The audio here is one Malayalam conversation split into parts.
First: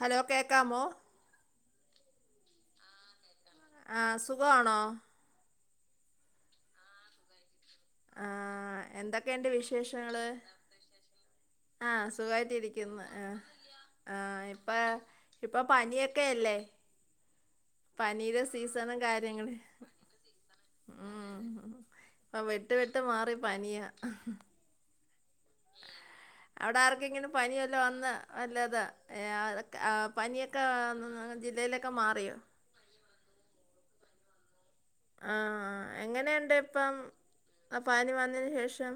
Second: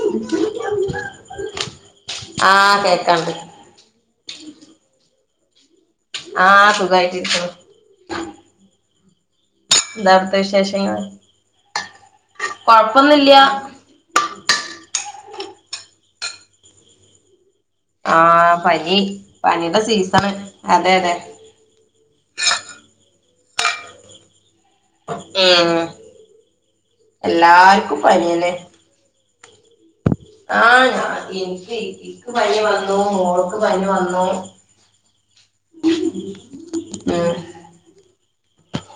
ഹലോ കേക്കാമോ? ആഹ് കേക്കാം കേ ആഹ് സുഖം ണോ ആഹ് സുഖായിട്ടിരിക്കുണു ആഹ് എന്തൊ ന്താ അവിട്തെ വിശേഷങ്ങള് ആഹ് സുഖമായിട്ടിരിക്കുന്ന് കൊഴപ്പൊന്നുല്ല ആഹ് ആഹ് ഇപ്പേ ഇപ്പൊ പനിയൊക്കെ അല്ലേ പനിയുടെ ആഹ് പനി സീസണും കാര്യങ്ങൾ പനിടെ സീസണ് അതെ അതെ ആ വെട്ട് വെട്ട് മാറി പനിയാ ഉം അവിടെ ആർക്കെങ്കിലും പനിവല്ലോം എല്ലാർക്കും വന്നാ പനിയന്നെ വല്ലതാ ആ ഏ അതൊക്ക ആഹ് ഇൻക്ക് ഇക്ക് മാറിയോ പനി വന്നൂ മോൾക്ക് പനി വന്നൂ ആഹ് എങ്ങനെയുണ്ട് ഇപ്പം ഉം അപാനി വന്നേന് ശേഷം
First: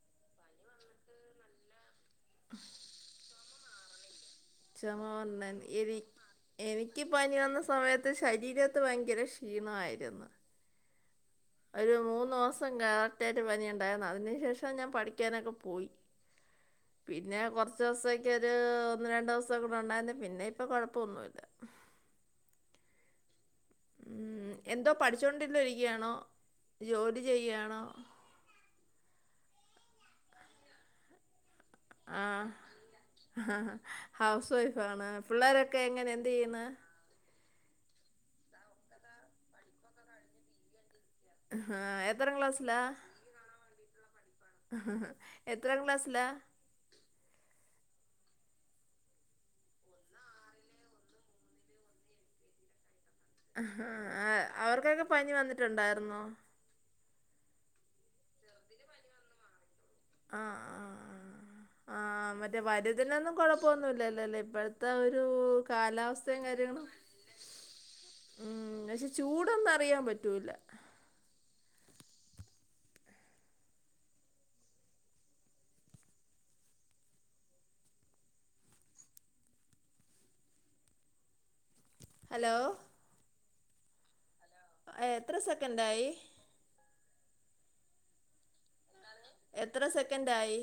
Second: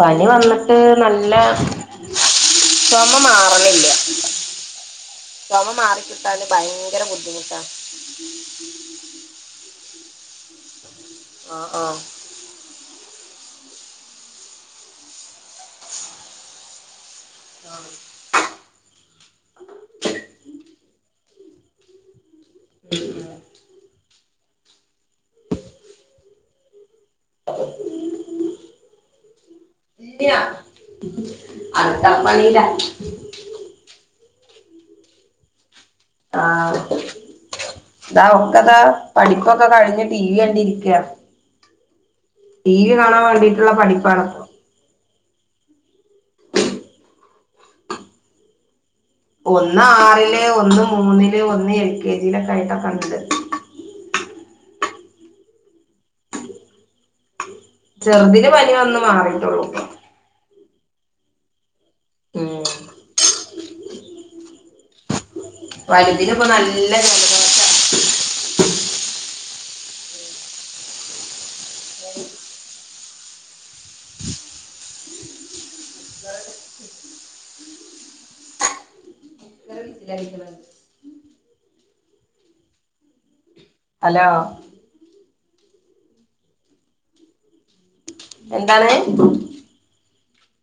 പനി വന്നിട്ട് നല്ല ചൊമമാറണില്ല ചൊമ വന്നെൻ എനി ഭയങ്കര എനിക്ക് പനി വന്ന ബുദ്ധിമുട്ടാ സമയത്ത് ശരീരത്ത് ഭയങ്കര ക്ഷീണവായിരുന്നു ആഹ് ഒരു ആഹ് മൂന്ന് മാസം കറക് ക്റ്റായിട്ട് പനി ഉണ്ടായിരുന്നു അതിനു ശേഷം ഞാൻ പഠിക്കാനൊക്കെ പോയി പിന്നെ കൊർച്ച്സൊക്കെര് ഒന്ന് രണ്ടു ദിവസൊക്കെ കൂടെ ഉണ്ടായിരുന്ന് പിന്നെ ഇപ്പൊ കുഴപ്പൊന്നുല്ല ഉം എന്തോ പഠിച്ചോണ്ടില്ല ഇരിക്കയാണോ ജോലി ചെയ്യാണോ ഇല്ല്യ അടുക്കള ആ പണീലാ ഹൗസ് വൈഫാണ് പുള്ളേരൊക്കെ എങ്ങനെ എന്ത് ചെയ്യുന്ന് താ ഒക്കതാ പഠിപ്പൊക്കെ കഴിഞ്ഞ് ടി വി കണ്ടി ഇരിക്കാ ആ, എത്രാം ടി ക്ലാസ്സിലാ വി കാണാൻ വേണ്ടീട്ടുള്ള പഠിപ്പാണ് എത്രാം ക്ലാസ്സിലാ? ഒന്ന് ആറില്, ഒന്ന് മൂന്നില്, ഒന്ന് എൽ കെ ജിയിലൊക്കെ ആയിട്ടൊക്കെ ഇണ്ട്. ആഹ് അവർക്കൊക്കെ പനി വന്നിട്ടുണ്ടായിരുന്നോ? ചെറുതിന് പനി വന്ന് മാറിട്ടോള്ളൂ ആഹ് അ ഉം മറ്റേ വലുതിനൊന്നും കൊഴപ്പൊന്നുല്ലല്ലോല്ലേ ഇപ്പഴ്ത്തെ ഒരു വലുതിന് കാലാവസ്ഥയും ഇപ്പോ കാര്യങ്ങളും നല്ല ജലദോഷ ഉം പക്ഷെ ചൂടൊന്നും അറിയാൻ പറ്റൂല്ല ഹലോ ഹലോ ആഹ് എത്ര സെക്കൻഡായി. എന്താണ്? എത്ര സെക്കൻഡായി?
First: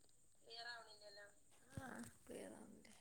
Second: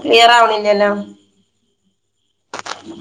ക്ലിയറാവണില്ലല്ലോ? ആ ആവുന്നില്ല